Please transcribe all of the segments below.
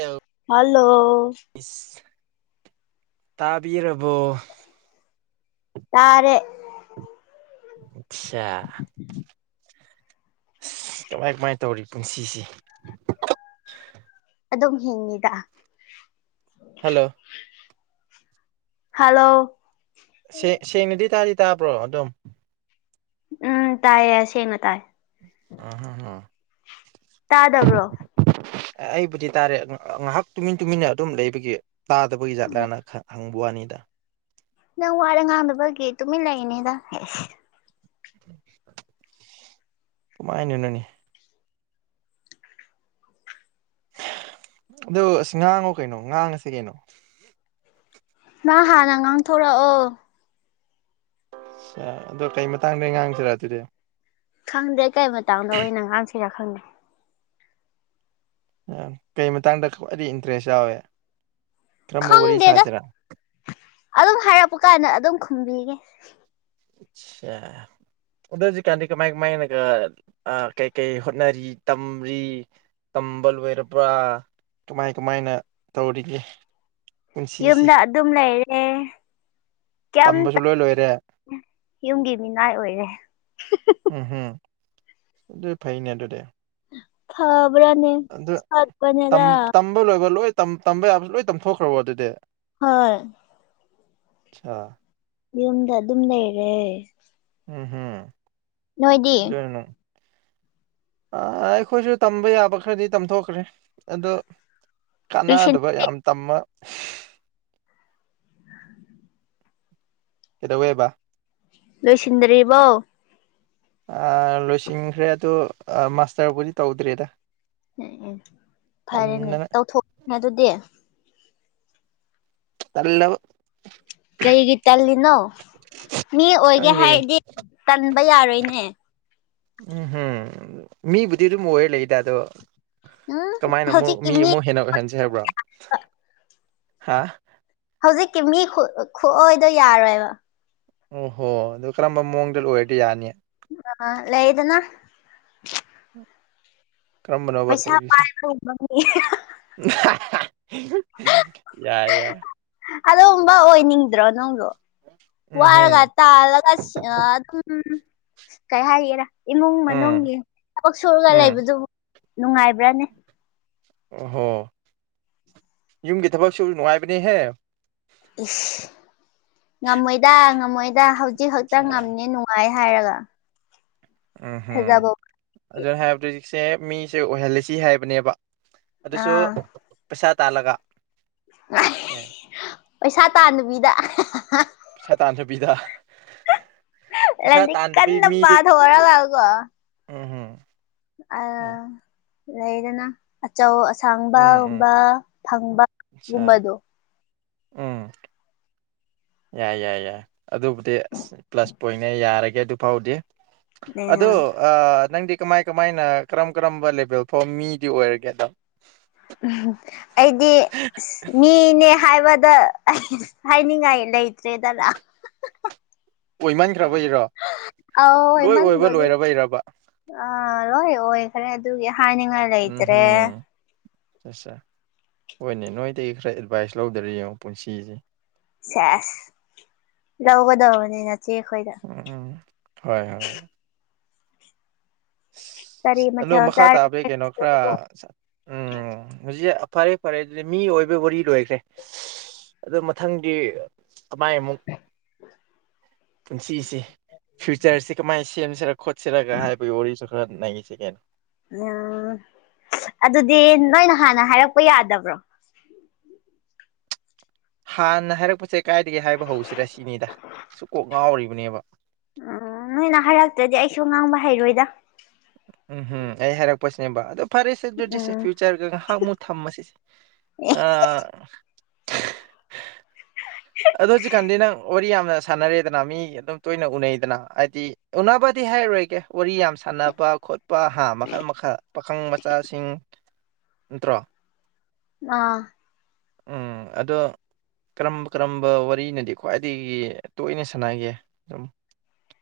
ꯑꯧ ꯍꯜꯂꯣ ꯇꯥꯕꯤꯔꯕꯣ ꯇꯥꯔꯦ ꯑꯠꯆꯥ ꯑꯁ ꯀꯃꯥꯏ ꯀꯃꯥꯏ ꯇꯧꯔꯤ ꯄꯨꯟꯁꯤꯁ ꯑꯗꯨꯝ ꯍꯤꯡꯉꯤꯗ ꯍꯜꯂꯣ ꯍꯜꯂꯣ ꯁꯦꯡꯅꯗꯤ ꯇꯥꯗꯤ ꯇꯥꯕ꯭ꯔꯣ ꯑꯗꯨꯝ ꯎꯝ ꯇꯥꯏꯌꯦ ꯑꯁꯦꯡꯅ ꯇꯥꯏ ꯑ ꯇꯥꯗꯕ꯭ꯔꯣ ꯑꯩꯕꯨꯗꯤ ꯇꯥꯔꯦ ꯉꯥꯏꯍꯥꯛ ꯇꯨꯃꯤꯟ ꯇꯨꯃꯤꯟꯅ ꯑꯗꯨꯝ ꯂꯩꯕꯒꯤ ꯇꯥꯗꯕꯒꯤ ꯖꯠꯂꯥꯅ ꯈ ꯊꯪꯕ ꯑꯅꯤꯗ ꯅꯪ ꯋꯥꯔ ꯉꯥꯡꯗ ꯐꯒꯤꯦ ꯇꯨꯃꯤꯠ ꯂꯩꯏꯅꯦꯗ ꯑꯦꯁ ꯀꯃꯅꯤ ꯑꯣꯅꯤ ꯑ ꯑꯁ ꯉꯥꯡꯉꯨ ꯀꯩꯅꯣ ꯉꯥꯡꯉꯁꯤ ꯀꯩꯅꯣ ꯅ ꯍꯥꯟꯅ ꯉꯥꯡꯊꯣꯔꯛꯑꯣ ꯑ ꯑꯗꯣ ꯀꯩ ꯃꯇꯥꯡꯗ ꯉꯥꯡꯁꯤꯔꯥ ꯑꯗꯨꯗꯤ ꯈꯪꯗꯦ ꯀꯔꯤ ꯃꯇꯥꯡꯗꯣꯩꯅ ꯉꯥꯡꯁꯤꯔꯥ ꯈꯪꯗꯦ ꯀꯩ ꯃꯇꯥꯡꯗ ꯈ꯭ꯋꯥꯏꯗꯒꯤ ꯏꯟꯇꯔꯦꯁ ꯌꯥꯎꯋꯦ ꯀꯔꯝꯕ ꯋꯥꯔꯤ ꯈꯪꯗꯦꯗ ꯁꯥꯁꯤꯔꯥ ꯑꯗꯨꯝ ꯍꯥꯏꯔꯛꯄ ꯀꯥꯟꯗ ꯑꯗꯨꯝ ꯈꯨꯝꯕꯤꯒꯦ ꯑꯆꯥ ꯑꯗꯣ ꯍꯧꯖꯤꯛꯀꯥꯟꯗꯤ ꯀꯃꯥꯏ ꯀꯃꯥꯏꯅꯒ ꯀꯩꯀꯩ ꯍꯣꯠꯅꯔꯤ ꯇꯝꯔꯤ ꯇꯝꯕ ꯂꯣꯏꯔꯕ꯭ꯔꯥ ꯀꯃꯥꯏ ꯀꯃꯥꯏꯅ ꯇꯧꯔꯤꯒꯦ ꯄꯨꯟꯁꯤꯁꯤ ꯌꯨꯝꯗ ꯑꯗꯨꯝ ꯂꯩꯔꯦ ꯀꯌꯥꯝ ꯇꯝꯕꯁꯨ ꯂꯣꯏ ꯂꯣꯏꯔꯦ ꯌꯨꯝꯒꯤ ꯃꯤꯅꯥꯏ ꯑꯣꯏꯔꯦ ꯎꯝ ꯍꯝ ꯑꯗꯨ ꯐꯩꯅꯦ ꯑꯗꯨꯣꯗꯦ ꯐꯕ꯭ꯔꯅꯦ ꯇꯝ ꯁꯠꯄꯅꯦꯔ ꯇꯝꯕ ꯂꯣꯏꯕ ꯂꯣꯏ ꯇꯝꯕ ꯌꯥꯕ ꯂꯣꯏ ꯇꯝꯊꯣꯛꯈ꯭ꯔꯕꯣ ꯑꯗꯨꯗꯤ ꯍꯣꯏ ꯑꯆꯥ ꯌꯨꯝꯗ ꯑꯗꯨꯝ ꯂꯩꯔꯦ ꯎꯝ ꯍꯝ ꯅꯣꯏꯗꯤ ꯑꯗꯨꯅ ꯑꯩꯈꯣꯏꯁꯨ ꯇꯝꯕ ꯌꯥꯕ ꯈꯔꯗꯤ ꯇꯝꯊꯣꯛꯈ꯭ꯔꯦ ꯑꯗꯣ ꯂꯣꯏꯁꯤꯟ ꯀꯥꯟꯅꯗꯕ ꯌꯥꯝ ꯇꯝꯕ ꯀꯩꯗꯧꯋꯦꯕ ꯂꯣꯏꯁꯤꯟꯗ꯭ꯔꯤꯕꯣ ꯂꯣꯏꯁꯤꯟꯈ꯭ꯔꯦ ꯑꯗ ꯃꯥꯁꯇꯔꯕꯨꯗꯤ ꯇꯧꯗ꯭ꯔꯦꯗ ꯎꯝ ꯎꯝ ꯐꯔꯦꯅꯦ ꯇꯟꯗꯅ ꯇꯧꯊꯣꯛꯑ ꯑꯗꯨꯗꯤ ꯇꯂ [unintelligible] ꯀꯔꯤꯒꯤ ꯇꯜꯂꯤꯅꯣ ꯃꯤ ꯑꯁ ꯑꯣꯏꯒꯦ ꯈꯪꯗꯦꯅꯦ ꯍꯥꯏꯔꯗꯤ ꯇꯟꯕ ꯌꯥꯔꯣꯏꯅꯦ ꯎꯝꯝ ꯃꯤꯕꯨꯗꯤ ꯑꯗꯨꯝ ꯑꯣꯏꯔ ꯂꯩꯗ ꯑꯗꯣ ꯎꯝ ꯀꯃꯥꯏꯅ ꯑꯃꯨꯛ ꯍꯧꯖꯤꯛꯀꯤ ꯃꯤ ꯑꯃꯨꯛ ꯍꯦꯟꯅ ꯑꯣꯏꯍꯟꯁꯩ ꯍꯥꯏꯕ꯭ꯔꯣ ꯍꯥ ꯍꯧꯖꯤꯛꯀꯤ ꯃꯤ ꯈꯨꯑꯣꯏꯗꯣ ꯌꯥꯔꯣꯏꯕ ꯑꯣ ꯍꯣ ꯑꯗꯨꯗꯣ ꯀꯔꯝꯕ ꯃꯑꯣꯡꯗ ꯂꯣꯏꯔꯗꯤ ꯌꯥꯅꯤ ꯑ ꯂ ꯏꯗꯅ ꯀꯔꯝꯕꯅꯣꯕ ꯄꯩꯁꯥ ꯂꯩꯔꯤꯁꯦ ꯄꯥꯏ ꯌꯥꯏ ꯌꯥꯏ ꯑꯗꯨꯕ ꯑꯣꯏꯅꯤꯡꯗ꯭ꯔꯣ ꯅꯪꯗꯣ ꯎꯝꯍꯨꯝ ꯋꯥꯔꯒ ꯇꯥꯜꯂꯒ ꯑꯗꯨꯝ ꯀꯩ ꯍꯥꯏꯒꯦꯔꯥ ꯏꯃꯨꯡ ꯎꯝ ꯃꯅꯨꯡꯒꯤ ꯊꯕꯛ ꯁꯨꯔꯒ ꯎꯝ ꯂꯩꯕꯗꯨ ꯅꯨꯡꯉꯥꯏꯕ꯭ꯔꯥꯅꯤ ꯑꯣ ꯍꯣ ꯌꯨꯝꯒꯤ ꯊꯕꯛꯁꯨ ꯅꯨꯡꯉꯥꯏꯕꯅꯦꯍꯦ ꯏꯁ ꯉꯝꯃꯣꯏꯗ ꯉꯝꯃꯣꯏꯗ ꯍꯧꯖꯤꯛ ꯈꯛꯇ ꯑꯠꯁꯥ ꯉꯝꯃꯦꯅꯨꯡ ꯥꯏ ꯍꯥꯏꯔꯒ ꯎꯝꯍꯝ ꯊꯥꯖꯕ ꯋꯥꯠꯂꯤ ꯑꯗꯨꯅ ꯍꯥꯏꯕꯗ ꯍꯧꯖꯤꯛꯁꯦ ꯃꯤꯁꯦ ꯑꯣꯏꯍꯜꯂꯁꯤ ꯍꯥꯏꯕꯅꯦꯕ ꯑꯗꯨꯁꯨ ꯑꯥ ꯄꯩꯁꯥ ꯇꯥꯜꯂꯒ ꯑꯦ [inaudible] ꯄꯩꯁꯥ ꯇꯥꯟꯅꯕꯤꯗ ꯁꯥ ꯇꯥꯟꯅꯕꯤꯗ ꯄꯩꯁꯥ ꯇ ꯂꯥꯏꯔꯤꯛ ꯑꯗ ꯄ ꯀꯟꯅ ꯃꯤꯗꯤ ꯄꯥꯊꯣꯛꯔꯒꯀꯣ ꯎꯝꯝ ꯂꯩꯗꯅ ꯑꯆꯧ ꯑꯁꯥꯡꯕꯒꯨꯝꯕ ꯐꯪꯕ ꯑꯆꯥ ꯒꯨꯝꯕꯗꯣ ꯎꯝ ꯌꯥꯏ ꯌꯥꯏ ꯌꯥꯏ ꯑꯗꯨꯕꯨꯗꯤ ꯑꯁ ꯄ꯭ꯂꯁ ꯄꯣꯏꯅꯦ ꯌꯥꯔꯒꯦ ꯑꯗꯨꯐꯥꯎꯗꯤ ꯑꯗꯣ ꯑ ꯅꯪꯗꯤ ꯀꯃꯥꯏ ꯀꯃꯥꯏꯅ ꯀꯔꯝ ꯀꯔꯝꯕ ꯂꯦꯚꯦꯜ ꯐꯥꯎ ꯃꯤꯗꯤ ꯑꯣꯏꯔꯒꯦꯗꯣ ꯑꯩꯗꯤ ꯑꯁ ꯃꯤꯅꯦ ꯍꯥꯏꯕꯗ ꯑꯩ ꯍꯥꯏꯅꯤꯡꯉꯥꯏ ꯂꯩꯇ꯭ꯔꯦꯗꯅ ꯑꯣꯏꯃꯟꯈ꯭ꯔꯕ ꯏꯔꯣ ꯑꯥꯎ ꯍꯦꯃꯟꯕꯣꯜꯂꯤ ꯑꯥ ꯂꯣꯏ ꯑꯣꯏꯈꯔꯦ ꯑꯗꯨꯒꯤ ꯍꯥꯏꯅꯤꯡꯉꯥꯏ ꯂꯩꯇ꯭ꯔꯦ ꯑꯠ ꯍꯣꯏꯅꯦ ꯅꯣꯏꯗꯒꯤ ꯈꯔ ꯑꯦꯗꯚꯥꯏꯁ ꯂꯧꯗꯔꯤ ꯌꯦꯡꯉꯣ ꯄꯨꯟꯁꯤꯁꯦ ꯁꯦꯁ ꯂꯧꯒꯗꯧꯕꯅꯤꯅꯆꯦ ꯑꯩꯈꯣꯏꯗ ꯎꯝ ꯍꯣꯏ ꯍꯣꯏ ꯀꯔꯤ ꯑꯗꯣ ꯃꯊꯦꯜ ꯃꯈꯥ ꯇꯥꯕꯒꯤ ꯆꯥꯔꯒꯦ ꯀꯩꯅꯣ ꯈꯔ ꯎꯝ ꯍꯧꯖꯤꯛ ꯐꯔꯦ ꯐꯔꯦ ꯑꯗꯨꯗꯤ ꯃꯤ ꯑꯣꯏꯕ ꯋꯥꯔꯤ ꯂꯣꯏꯈ꯭ꯔꯦ ꯑꯗꯨ ꯃꯊꯪꯗꯤ ꯀꯃꯥꯏ ꯑꯃꯨꯛ ꯄꯨꯟꯁꯤꯁꯤꯦ ꯐ꯭ꯌꯨꯆꯔꯁꯤ ꯀꯃꯥꯏ ꯁꯦꯝꯁꯤꯔꯒ ꯈꯣꯠꯁꯤꯔꯒ ꯍꯥꯏꯕꯒꯤ ꯋꯥꯔꯤꯁꯨ ꯈꯔ ꯅꯩꯅꯉꯁꯤꯦ ꯀꯩꯅꯣ ꯎꯝ ꯑꯗꯨꯗꯤ ꯅꯣꯏꯅ ꯍꯥꯟꯅ ꯍꯥꯏꯔꯛꯄ ꯌꯥꯗꯕ꯭ꯔꯣ ꯍꯥꯟꯅ ꯍꯥꯏꯔꯛꯄꯁꯦ ꯀꯥꯏꯗꯒꯤ ꯍꯥꯏꯕ ꯍꯧꯁꯤ ꯔ ꯁꯤꯅꯤꯗ ꯁꯨ ꯀꯣꯛ ꯉꯥꯎꯔꯤꯕꯅꯦꯕ ꯎꯝ ꯅꯣꯏꯅ ꯍꯥꯏꯔꯛꯇ꯭ꯔꯗꯤ ꯑꯩꯁꯨ ꯉꯥꯡꯕ ꯍꯩꯔꯣꯏꯗ ꯎꯝꯝ ꯑꯩ ꯍꯥꯏꯔꯛꯄꯁꯤꯅꯦꯕ ꯑꯣ ꯐꯔꯦꯁꯦ ꯑꯗꯨꯗꯤ ꯎꯝ ꯐꯌꯨꯆꯔ ꯑꯗꯨꯒ ꯉꯥꯏꯍꯥꯛ ꯃꯨ ꯊꯝꯕꯁꯤꯁꯦ ꯑꯗ ꯀꯤꯅ ꯑꯣꯔꯤ ꯁꯥꯟꯅꯔꯦꯗꯅ ꯃꯤ ꯑꯗꯨꯝ ꯇꯣꯏꯅ ꯎꯅꯩꯗꯅ ꯍꯥꯏꯗꯤ ꯎꯅꯕꯗꯤ ꯍꯥꯏꯔꯔꯣꯏꯒꯦ ꯋꯥꯔꯤ ꯌꯥꯝ ꯁꯥꯟꯅꯕ ꯈꯣꯠꯄ ꯄꯥ ꯍꯥꯥ ꯃꯈꯜ ꯃꯈꯜ ꯄꯥꯈꯪ ꯃꯆꯥꯁꯤꯡ ꯅꯠꯇ꯭ꯔꯣ ꯑ ꯎꯝ ꯑꯗꯣ ꯀꯔꯝꯕ ꯀꯔꯝꯕ ꯋꯥꯔꯤꯅꯗꯤ ꯈ꯭ꯋꯥꯏꯗꯒꯤ ꯇꯣꯏꯅ ꯁꯥꯟꯅꯒꯦ ꯑꯗꯨꯝ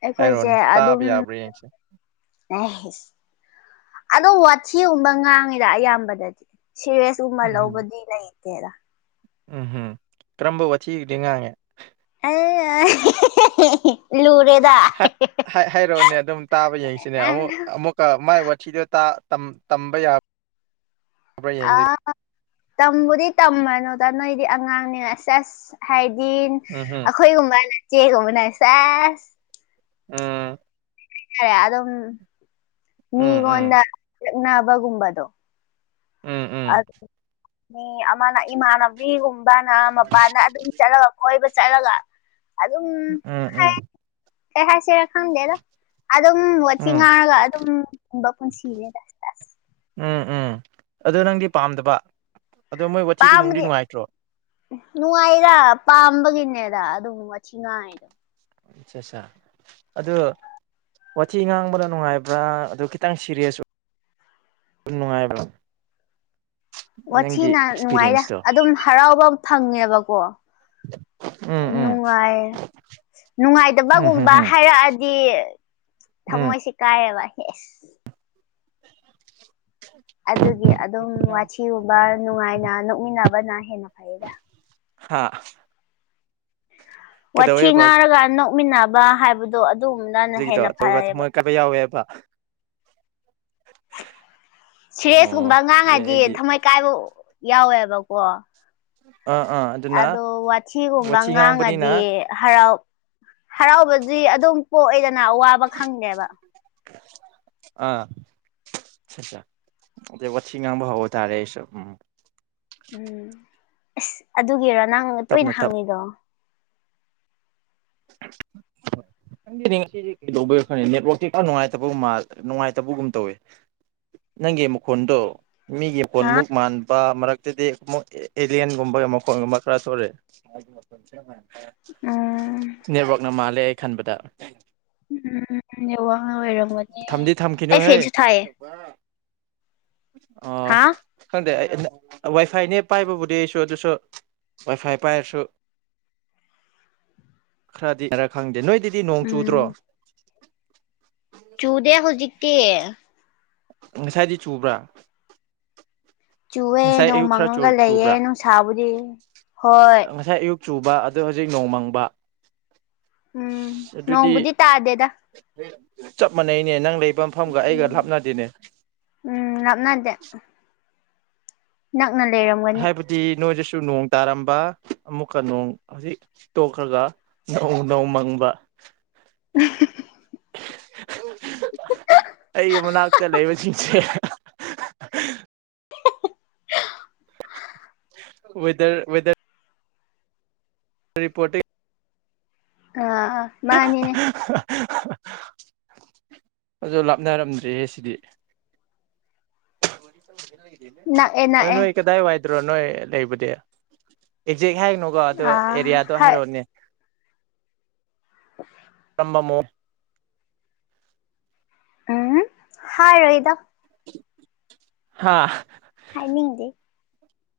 ꯑꯩꯈꯣꯏꯁꯦ ꯍꯥꯏꯔꯣꯅꯦ ꯇꯥꯕ ꯌꯥꯕ꯭ꯔꯥ ꯌꯦꯡꯁꯦ ꯔꯍꯤꯁ ꯑꯗꯣ ꯋꯥꯊꯤꯒꯨꯝꯕ ꯉꯥꯡꯉꯤꯗ ꯑꯌꯥꯝꯕꯗꯗꯤ ꯁꯦꯔꯦꯁꯀꯨꯝꯕ ꯂꯧꯕꯗꯤ ꯂꯩꯇꯦꯗ ꯎꯝꯍꯝ ꯀꯔꯝꯕ ꯋꯥꯊꯤꯒꯗꯤ ꯉꯥꯡꯉꯦ ꯑ ꯍꯥꯏꯔꯛꯑꯣꯅꯦ ꯑꯗꯨꯝ ꯇꯥꯕ ꯌꯦꯡꯁꯤꯅꯦ ꯑꯃꯨꯛ ꯑꯃꯨꯛ ꯃꯥꯏ ꯋꯥꯊꯤꯗ ꯇꯝꯕ ꯌꯥꯕ ꯑꯥ ꯇꯝꯕꯨꯗꯤ ꯇꯝꯃꯅꯨꯗ ꯅꯣꯏꯗꯤ ꯑꯉꯥꯡꯅꯤ ꯑꯁ ꯑꯁ ꯍꯥꯏꯗꯤ ꯎꯝꯝ ꯑꯩꯈꯣꯏꯒꯨꯝꯕꯅꯆꯦꯒꯨꯝꯕꯅ ꯁꯥꯁ ꯎ ꯇꯥꯔꯦ ꯑꯗꯨꯝ ꯎꯝ ꯎꯝ ꯃꯤꯒꯣꯟꯟ ꯂꯕꯒꯨꯝꯕꯗꯣ ꯎꯝ ꯎꯝ ꯃꯤ ꯑꯃꯅ ꯏꯃꯥꯟꯅꯕꯤꯒꯨꯝꯕꯅ ꯃꯄꯥꯅ ꯑꯗꯨꯝ ꯆꯠꯂꯒ ꯀꯣꯏꯕ ꯆꯠꯂꯒ ꯑꯗꯨꯝ ꯎꯝ ꯍꯥꯏ ꯎꯝ ꯀꯩ ꯍꯥꯏꯁꯤꯔ ꯈꯪꯗꯦꯗ ꯑꯗꯨꯝ ꯋꯥꯤ ꯎꯝ ꯎꯝ ꯉꯥꯡꯔꯒ ꯑꯗꯨꯝ ꯄꯨꯕ ꯄꯨꯟꯁꯤꯔꯦꯗ ꯎꯝ ꯎꯝ ꯑ ꯅꯪꯗꯤ ꯄꯥꯝꯗꯕ ꯑꯗꯣ ꯃꯣꯏ ꯋꯥꯊꯤꯗꯨ ꯅꯨꯡꯗꯤ ꯅꯨꯡꯉꯥꯏꯇ꯭ꯔꯣ ꯎ ꯅꯨꯡꯉꯥꯏꯔ ꯄꯥꯝꯕꯒꯤꯅꯦꯗ ꯑꯗꯨꯝꯅꯨꯡ ꯉꯤ ꯉꯥꯏꯗꯣ ꯑꯆꯥ ꯑꯆꯥ ꯑꯗꯨꯗ ꯋꯥꯊꯤ ꯉꯥꯡꯕꯅ ꯅꯨꯡꯉꯥꯏꯕ꯭ꯔꯥ ꯑꯗꯨ ꯈꯤꯇꯪ ꯁꯤꯔꯤꯌꯁ ꯅꯨꯡꯉꯥꯏꯕ꯭ꯔ ꯋꯥꯊꯤꯅ ꯅꯨꯡꯉꯥꯏꯔꯦ ꯑꯗꯨꯝ ꯍꯔꯥꯎꯕ ꯑꯃ ꯐꯪꯉꯦꯕꯀꯣ ꯎꯝ ꯎꯝ ꯅꯨꯡꯉꯥꯏ ꯎꯝ ꯎꯝ ꯅꯨꯡꯉꯥꯏꯗꯕꯒꯨꯝꯕ ꯎꯝ ꯍꯥꯏꯔꯛꯑꯗꯤ ꯎꯝ ꯊꯃꯣꯏꯁꯤ ꯀꯥꯏꯦꯕ ꯌꯦꯁ ꯑꯗꯨꯒꯤ ꯑꯗꯨꯝ ꯋꯥꯊꯤ ꯋꯥꯊꯤꯒꯨꯝꯕ ꯉꯥꯡꯕ ꯅꯨꯡꯉꯥꯏꯅ ꯅꯣꯛꯃꯤꯟꯅꯕꯅ ꯍꯦꯟꯅ ꯐꯩꯗ ꯍꯥ ꯋꯥꯊꯤ ꯀꯩꯗꯧꯋꯦꯕ ꯉꯥꯔꯒ ꯅꯣꯛꯃꯤꯟꯅꯕ ꯍꯥꯏꯕꯗꯣ ꯑꯗꯨꯝ ꯍꯧꯖꯤꯛꯀꯤꯗꯣ ꯑꯇꯣꯏꯕ ꯊꯃꯣꯏ ꯀꯥꯏꯕ ꯌꯥꯎꯋꯦꯕ ꯁꯤꯔꯦꯁꯀꯨꯝꯕ ꯑꯣ ꯑꯉꯥꯡ ꯑꯗꯨꯗꯤ ꯍꯥꯏꯗꯤ ꯑꯩꯗꯤ ꯊꯝꯃꯣꯏ ꯀꯥꯏꯕ ꯌꯥꯎꯋꯦꯕꯀꯣ ꯑꯥ ꯑꯥ ꯑꯗꯨꯅ ꯑꯗꯣ ꯋꯥꯊꯤꯒꯨꯝꯕ ꯋꯥꯊꯤ ꯉꯥꯡꯕꯅꯤꯅ ꯉꯥꯡꯉꯗꯤ ꯍꯔꯥꯎ ꯍꯔꯥꯎꯕꯗꯤ ꯑꯗꯨꯝ ꯄꯣꯛꯑꯦꯗꯅ ꯑꯋꯥꯕ ꯈꯪꯗꯦꯕ ꯑꯥ ꯑ ꯋꯥꯤ ꯉꯥꯡꯕ ꯍꯕ ꯇꯥꯔꯦ ꯎꯝ ꯎꯝ ꯑꯁ ꯑꯗꯨꯒꯤꯔ ꯅꯪ ꯇꯞꯅ ꯇꯣꯏꯅ ꯇꯞ ꯍꯥꯡꯉꯤꯗꯣ [inaudible] ꯈꯪꯗꯦꯅꯦ ꯉꯁꯤꯗꯤ ꯀꯩꯗꯧꯕ ꯈꯪꯦ ꯅꯦꯠꯋꯥꯛꯁꯦ ꯅꯨꯡꯉꯥꯏꯇꯕꯒꯨꯝ ꯅꯨꯡꯉꯥꯏꯇꯕꯒꯨꯝ ꯇꯧꯋꯦ ꯅꯪꯒꯤ ꯃꯈꯣꯟꯗꯣ ꯃꯤꯒꯤ ꯃꯈꯣꯟ ꯍꯥ ꯑꯃꯨꯛ ꯃꯥꯟꯕ ꯃꯔꯛꯇꯗꯤ ꯑꯦꯂꯤꯂꯤꯌꯥꯟꯒꯨꯝꯕ ꯃꯈꯣꯟꯒꯨꯝꯕ ꯈꯔ ꯊꯣꯛꯑꯛꯦ [unintelligible] ꯎꯝ ꯅꯦꯠꯋꯥꯛꯅ ꯃꯥꯜꯂꯦ ꯑꯩ ꯈꯟꯕꯗ ꯎꯝ ꯌꯦ ꯋꯥꯉ ꯑꯣꯏꯔꯝ ꯊꯝꯗꯤ ꯊꯝꯈꯤꯅꯨꯍꯦ ꯑꯣ ꯍꯥ ꯈꯪꯗꯦ ꯋꯥꯏꯐꯥꯏꯅꯦ ꯄꯥꯏꯕꯕꯨꯗꯤ ꯑꯩꯁꯨ ꯑꯗꯨꯁꯨ ꯋꯥꯏ ꯐꯥꯏ ꯄꯥꯏꯔꯁꯨ ꯈꯔꯗꯤ ꯈꯔ ꯈꯪꯗꯦ ꯅꯣꯏꯗꯤ ꯗꯤ ꯅꯣꯡ ꯆꯨꯗ꯭ꯔꯣ ꯎꯝ ꯆꯨꯗꯦ ꯍꯧꯖꯤꯛꯇꯤ ꯉꯁꯥꯏꯗꯤ ꯆꯨꯕ꯭ꯔꯥ ꯆꯨꯑꯦ ꯉꯁꯥꯏ ꯅꯣꯡ ꯑꯌꯨꯛ ꯈꯔ ꯃꯪꯉꯒ ꯆꯨꯕ꯭ꯔꯥ ꯂꯩꯌꯦꯦ ꯅꯨꯡ ꯁꯥꯕꯨꯗꯤ ꯉꯁꯥꯏ ꯑꯌꯨꯛ ꯆꯨꯕ ꯑ ꯍꯧꯖꯤꯛ ꯅꯣꯡꯃꯪꯕ ꯎꯝ ꯁ ꯑꯗꯨꯗꯤ ꯅꯣꯡꯕꯨꯗꯤ ꯇꯥꯗꯦꯗ ꯆꯞ ꯃꯥꯟꯅꯩꯅꯦ ꯅꯪ ꯂꯩꯕ ꯃꯐꯝꯒ ꯑꯩꯒ ꯎꯝ ꯂꯥꯞꯅꯗꯦꯅꯦ ꯎꯝ ꯂꯥꯞꯅꯗꯦ ꯅꯛꯅ ꯂꯩꯔꯝꯒꯅꯤ ꯍꯥꯏꯗꯤ ꯅꯣꯏꯗꯁꯨ ꯅꯣꯡ ꯇꯥꯔꯝꯕ ꯑꯃꯨꯛꯀ ꯅꯣꯡ ꯍꯧꯖꯤꯛ ꯇꯣꯛꯈ꯭ꯔꯒ ꯅꯣꯡ ꯅꯣꯡ ꯃꯪꯕ [inaudible] ꯑꯩꯒꯤ ꯃꯅꯥꯛꯇ ꯂꯩꯕꯁꯤꯡꯁꯦ ꯋꯦꯗꯔ ꯋꯦꯗꯔ ꯔꯤꯄꯣꯔꯇꯤꯡ ꯑ ꯑ ꯃꯥꯅꯤꯅꯦ ꯑ ꯂꯥꯞꯅꯔꯝꯗ꯭ꯔꯦꯍ ꯁꯤꯗꯤ ꯅꯛꯑꯦ [inaudible] ꯑ ꯅꯣꯏ ꯅꯛꯑꯦ ꯀꯗꯥꯏ ꯋꯥꯏꯗ꯭ꯔꯣ ꯅꯣꯏ ꯂꯩꯕꯨꯗꯤ ꯑꯦꯛꯖꯦꯛ ꯍꯥꯏꯅꯣ ꯕ ꯑꯗꯨ ꯑꯥ ꯑꯦꯔꯤꯌꯥꯗꯣ ꯍꯥꯏ ꯍꯥꯏꯔꯛꯑꯣꯅꯦ [inaudible] ꯔꯝꯕ ꯃꯑꯣꯡ ꯎꯝ ꯍꯥꯏꯔꯣꯏꯗ ꯍꯥꯥ ꯍꯥꯏꯅꯤꯡꯗꯦ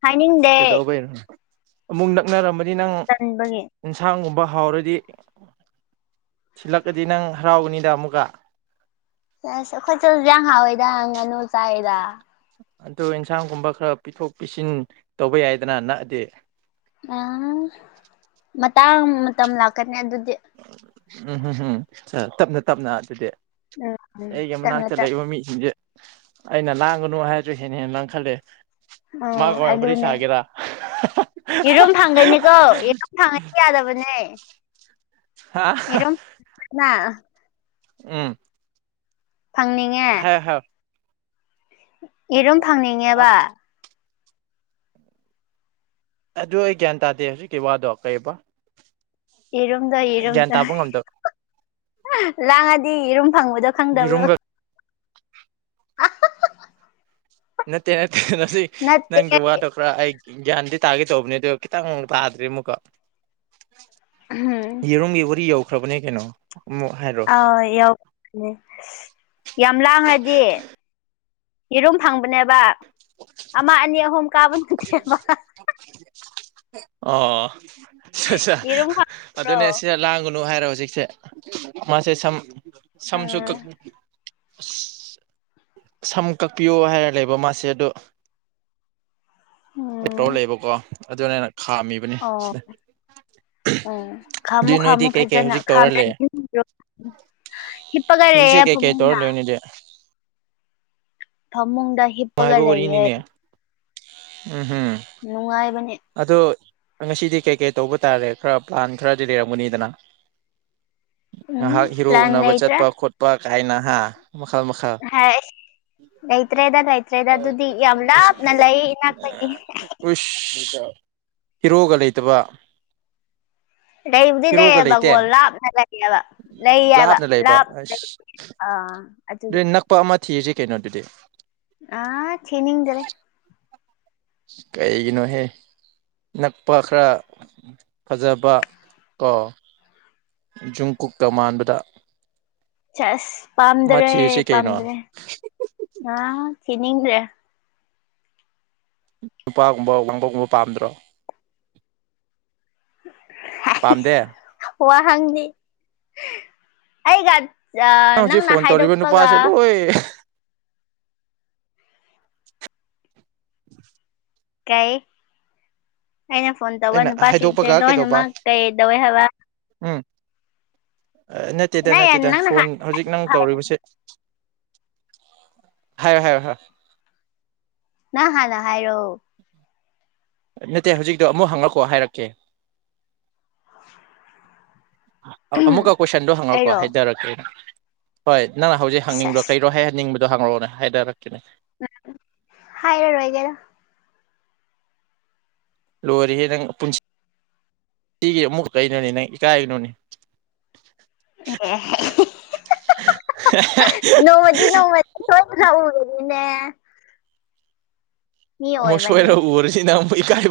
ꯍꯥꯏꯅꯤꯡꯗꯦ ꯀꯩꯗꯧꯕꯩꯩꯅꯣ ꯑꯃꯨꯛ ꯅꯛꯅꯔꯝꯃꯅꯤ ꯅꯪ ꯇꯟꯕꯒꯤ ꯏꯟꯁꯥꯡꯒꯨꯝꯕ ꯍꯥꯎꯔꯗꯤ ꯊꯜꯂꯛꯀꯗꯤ ꯅꯪ ꯍꯔꯥꯎꯒꯅꯤꯗ ꯑꯃꯨꯛꯀ ꯑꯁ ꯑꯩꯈꯣꯏ ꯆꯁ ꯌꯥꯝ ꯍꯥꯎꯦꯗ ꯉꯥꯅꯨ ꯆꯥꯏꯗ ꯑꯗꯨꯣ ꯏꯟꯁꯥꯡꯒꯨꯝꯕ ꯈꯔ ꯄꯤꯊꯣꯛ ꯄꯤꯁꯤꯟ ꯇꯧꯕ ꯌꯥꯏꯗꯅ ꯅꯛꯑꯗꯤ ꯑ ꯃꯇꯥꯡ ꯃꯇꯝ ꯂꯥꯛꯀꯅꯤ ꯑꯗꯨꯗꯤ ꯎꯝ ꯎꯝ ꯎꯝ ꯇꯞꯅ ꯇꯞꯅ ꯑꯗꯨꯗꯤ ꯎꯝ ꯎꯝ ꯑꯩ ꯇꯞꯅ ꯃꯅꯥꯛꯇ ꯇꯞ ꯂꯩꯕ ꯃꯤꯁꯤꯡꯖꯦ ꯑꯩꯅ ꯂꯥꯡꯒꯅꯨ ꯍꯥꯏꯔꯁꯨ ꯍꯦꯟꯅ ꯍꯦꯟꯅ ꯂꯪ ꯈꯜꯂꯦ ꯃꯥꯒ ꯎꯝ ꯃ ꯐꯔꯤ ꯑꯗꯨꯅꯦ ꯁꯥꯒꯦꯔꯥ ꯌꯦꯔꯨꯝ ꯐꯪꯒꯅꯤꯀꯣ ꯌꯦꯔꯨꯝ ꯐꯪꯉꯗꯤ ꯌꯥꯗꯕꯅꯦ ꯍꯥ ꯌꯦꯔꯨꯝ ꯀꯅꯥ ꯑꯝ ꯐꯪꯅꯤꯡꯉꯦ ꯍꯥ ꯍ [inaudible] ꯌꯦꯔꯨ ꯐꯪꯅꯤꯡꯉꯦꯕ ꯑꯗꯨ ꯑꯩ ꯒ꯭ꯌꯥꯟ ꯇꯥꯗꯦ ꯍꯧꯖꯤꯛꯀꯤ ꯋꯥꯗꯣ ꯀꯩꯑꯕ ꯌꯦꯔꯨꯝꯗꯣ ꯌꯦꯔꯨꯝꯗꯣ ꯇꯥꯕ ꯉꯝꯗꯕ ꯂꯥꯡꯉꯥꯗꯤ ꯌꯦꯔꯨꯝ ꯐꯪꯕꯗꯣ ꯈꯪꯗꯕ꯭ꯔꯣ ꯌꯦꯔꯨꯝꯒ ꯅꯠꯇꯦ ꯅꯠꯇꯦ ꯉꯁꯤ ꯅꯠꯇꯦ ꯅꯪꯒꯤ ꯋꯥꯗꯣ ꯄꯨꯔꯥ ꯑꯩ ꯒ꯭ꯌꯥꯟꯗꯤ ꯇꯥꯒꯦ ꯇꯧꯕꯅꯦ ꯑꯗꯨ ꯈꯤꯇꯪ ꯇꯥꯗ꯭ꯔꯤ ꯑꯃꯨꯛꯀ ꯎꯝꯍꯝ ꯌꯦꯔꯨꯝꯒꯤ ꯋꯥꯔꯤ ꯌꯧꯈ꯭ꯔꯕꯅꯦ ꯀꯩꯅꯣ ꯑꯂꯨꯛ ꯍꯥꯏꯔꯣ ꯑ ꯌꯧ ꯑꯝ ꯌꯥꯝ ꯂꯥꯡꯉꯗꯤ ꯌꯦꯔꯨꯝ ꯐꯪꯕꯅꯦꯕ ꯑꯥ ꯑꯅꯤ ꯑꯍꯨꯝ ꯀꯥꯕ ꯅꯠꯇꯦꯕ ꯑꯣ ꯌꯦꯔꯨꯝ ꯐꯪꯕ꯭ꯔꯣ ꯑꯗꯨꯅꯦ ꯁꯤꯗ ꯂꯥꯡꯒꯨꯅꯨ ꯍꯥꯏꯔꯦ ꯍꯧꯖꯤꯛꯁꯦ ꯃꯥꯁꯦ ꯁꯝ ꯁꯝꯁꯨ ꯎꯝ ꯀꯥꯛ ꯁꯝ ꯀꯛꯄꯤꯌꯣ ꯍꯥꯏꯔ ꯂꯩꯕ ꯃꯥꯁꯦ ꯑꯗꯣ ꯎꯝ ꯇꯧ ꯂꯩꯕꯀꯣ ꯑꯗꯨ ꯑꯩꯅ ꯈꯥꯝꯃꯤꯕꯅꯤ ꯑꯣ ꯁꯦ ꯎꯝ ꯈꯥꯝꯃꯨ ꯈꯥꯝꯃꯨ ꯐꯖꯅ ꯍꯧꯖꯤꯛ ꯇꯧꯔ ꯂꯩ ꯈꯥꯝꯗ꯭ꯔꯗꯤ ꯍꯤꯞꯄ ꯒꯥ ꯍꯧꯖꯤꯛꯁꯦ ꯂꯩꯌꯦ ꯀꯩꯀꯩ ꯇꯧꯔ ꯐꯃꯨꯡꯗ ꯂꯩꯕꯅꯤꯗꯤ ꯐꯃꯨꯡꯗ ꯍꯤꯞꯄꯒ ꯅꯨꯡꯉꯥꯏꯕ ꯂꯩꯌꯦ ꯋꯥꯔꯤꯅꯤꯅꯦ ꯎꯝ ꯍꯨꯝ ꯅꯨꯡꯉꯥꯏꯕꯅꯦ ꯑꯗꯣ ꯉꯁꯤꯗꯤ ꯀꯩ ꯀꯩ ꯇꯧꯕ ꯇꯥꯔꯦ ꯈꯔ ꯄ꯭ꯂꯥꯟ ꯈꯔꯗꯤ ꯂꯩꯔꯝꯒꯅꯤꯗꯅ ꯎꯝ ꯉꯥꯏꯍꯥꯛ ꯍꯤꯔꯣ ꯄ꯭ꯂꯥꯟ ꯎꯅꯕ ꯂꯩꯇ꯭ꯔꯦ ꯆꯠꯄ ꯈꯣꯠꯄ ꯀꯥꯏꯅ ꯍꯥ ꯃꯈꯜ ꯃꯈꯜ ꯍꯥꯏ ꯂꯩꯇ꯭ꯔꯦꯗ ꯂꯩꯇ꯭ꯔꯦꯗ ꯑꯗꯨꯗꯤ ꯌꯥꯝ ꯂꯥꯞꯅ ꯂꯩ ꯏꯅꯥꯛꯇꯒꯤ ꯑꯁ ꯍꯤꯔꯣꯒ ꯂꯩꯇꯕ ꯂꯩꯕꯨꯗꯤ ꯍꯤꯔꯣꯒ ꯂꯩꯇꯦ ꯂꯩꯌꯦꯕꯒꯣ ꯂꯥꯞꯅ ꯂꯩꯌꯦꯕ ꯂꯩꯌꯦꯕ ꯂꯥꯞꯅ ꯂꯥꯞꯅ ꯂꯩ ꯑꯥ ꯑꯗꯨꯒꯤ ꯑꯗꯨꯗꯤ ꯅꯛꯄ ꯑꯃ ꯊꯤꯔꯁꯤ ꯀꯩꯅꯣꯗꯨꯗꯤ ꯑ ꯊꯤꯅꯤꯡꯗ꯭ꯔꯦ ꯀꯩꯒꯤꯅꯣꯍꯦ ꯅꯛꯄ ꯈꯔ ꯐꯖꯕ ꯀꯣ ꯖꯨꯝ ꯀꯨꯀ ꯃꯥꯟꯕꯗꯣ ꯑꯁ ꯄꯥꯝꯗ꯭ꯔꯦ ꯊꯤꯔꯁꯤ ꯀꯩꯅꯣ ꯄꯥꯝꯗ꯭ꯔꯦ ꯑꯥ ꯊꯤꯅꯤꯡꯗ꯭ꯔꯦ ꯅꯨꯄꯥꯒꯨꯝꯕ ꯋꯥꯡꯕꯒꯨꯝꯕ ꯄꯥꯝꯗ꯭ꯔꯣ ꯄꯥꯝꯗꯦ ꯋꯥꯍꯪꯗꯤ ꯑꯩꯒ ꯅꯪꯅ ꯍꯥꯏꯗꯣꯛꯄꯒ ꯈꯣꯏ [unintelligible] ꯀꯩ ꯑꯩꯅ ꯐꯣꯟ ꯇꯧꯕ ꯑꯩꯅ ꯅꯨꯄꯥꯁꯤꯡꯁꯦ ꯍꯥꯏꯗꯣꯛꯄꯒ ꯀꯩꯗꯧꯕ ꯂꯣꯏꯅꯃꯛ ꯀꯩꯗꯧꯋꯦ ꯍꯥꯏꯕ ꯎꯝ ꯅꯠꯇꯦꯗ ꯅꯪ ꯅꯠꯇꯦꯗ ꯅꯪꯅ ꯐꯣꯟ ꯍꯥꯟꯅ ꯍꯧꯖꯤꯛ ꯅꯪ ꯍꯥꯏ ꯇꯧꯔꯤꯕꯁꯦ ꯍꯥꯢꯔꯣ ꯍꯥꯏꯔꯣ ꯅꯪ ꯍꯥꯟꯅ ꯍꯥꯏꯔꯣ ꯅꯠꯇꯦ ꯍꯧꯖꯤꯛꯇꯣ ꯑꯃꯨꯛ ꯍꯪꯉꯛꯈꯣ ꯍꯥꯏꯔꯛꯀꯦ [unintelligible] ꯑꯃꯨꯛꯀ ꯀꯣꯏꯁꯟꯗꯣ ꯍꯪꯉꯛꯀꯣ ꯑꯩꯔꯣ ꯍꯥꯏꯊꯔꯛꯀꯦ ꯍꯣꯏ ꯅꯪꯅ ꯍꯧꯖꯤꯛ ꯍꯪꯅꯤꯡꯕꯣ ꯁꯦꯁ ꯀꯩꯔꯣ ꯍꯥꯏꯍꯟꯅꯤꯡꯕꯗꯣ ꯍꯪꯉꯛꯑꯣꯅꯦ ꯍꯥꯏꯗꯔꯛꯀꯦꯅꯦ ꯍꯥꯏꯔꯔꯣꯏꯗ ꯂꯣꯏꯔꯦꯍꯦ ꯅꯪ ꯄꯨꯟꯁꯤ ꯁꯤꯒꯤ ꯑꯃꯨꯛ ꯀꯩꯅꯣꯅꯦ ꯅꯪ ꯏꯀꯥꯏꯅꯨꯅꯦ ꯅꯧꯃꯗꯤ ꯅꯧꯃ ꯍꯒꯦꯅꯤꯅꯦ ꯑꯃꯛ ꯑꯣꯏꯕꯅꯤꯅ ꯁꯣꯏꯔ ꯑꯣꯏꯔꯁꯤꯅꯕꯨ ꯀꯥꯏ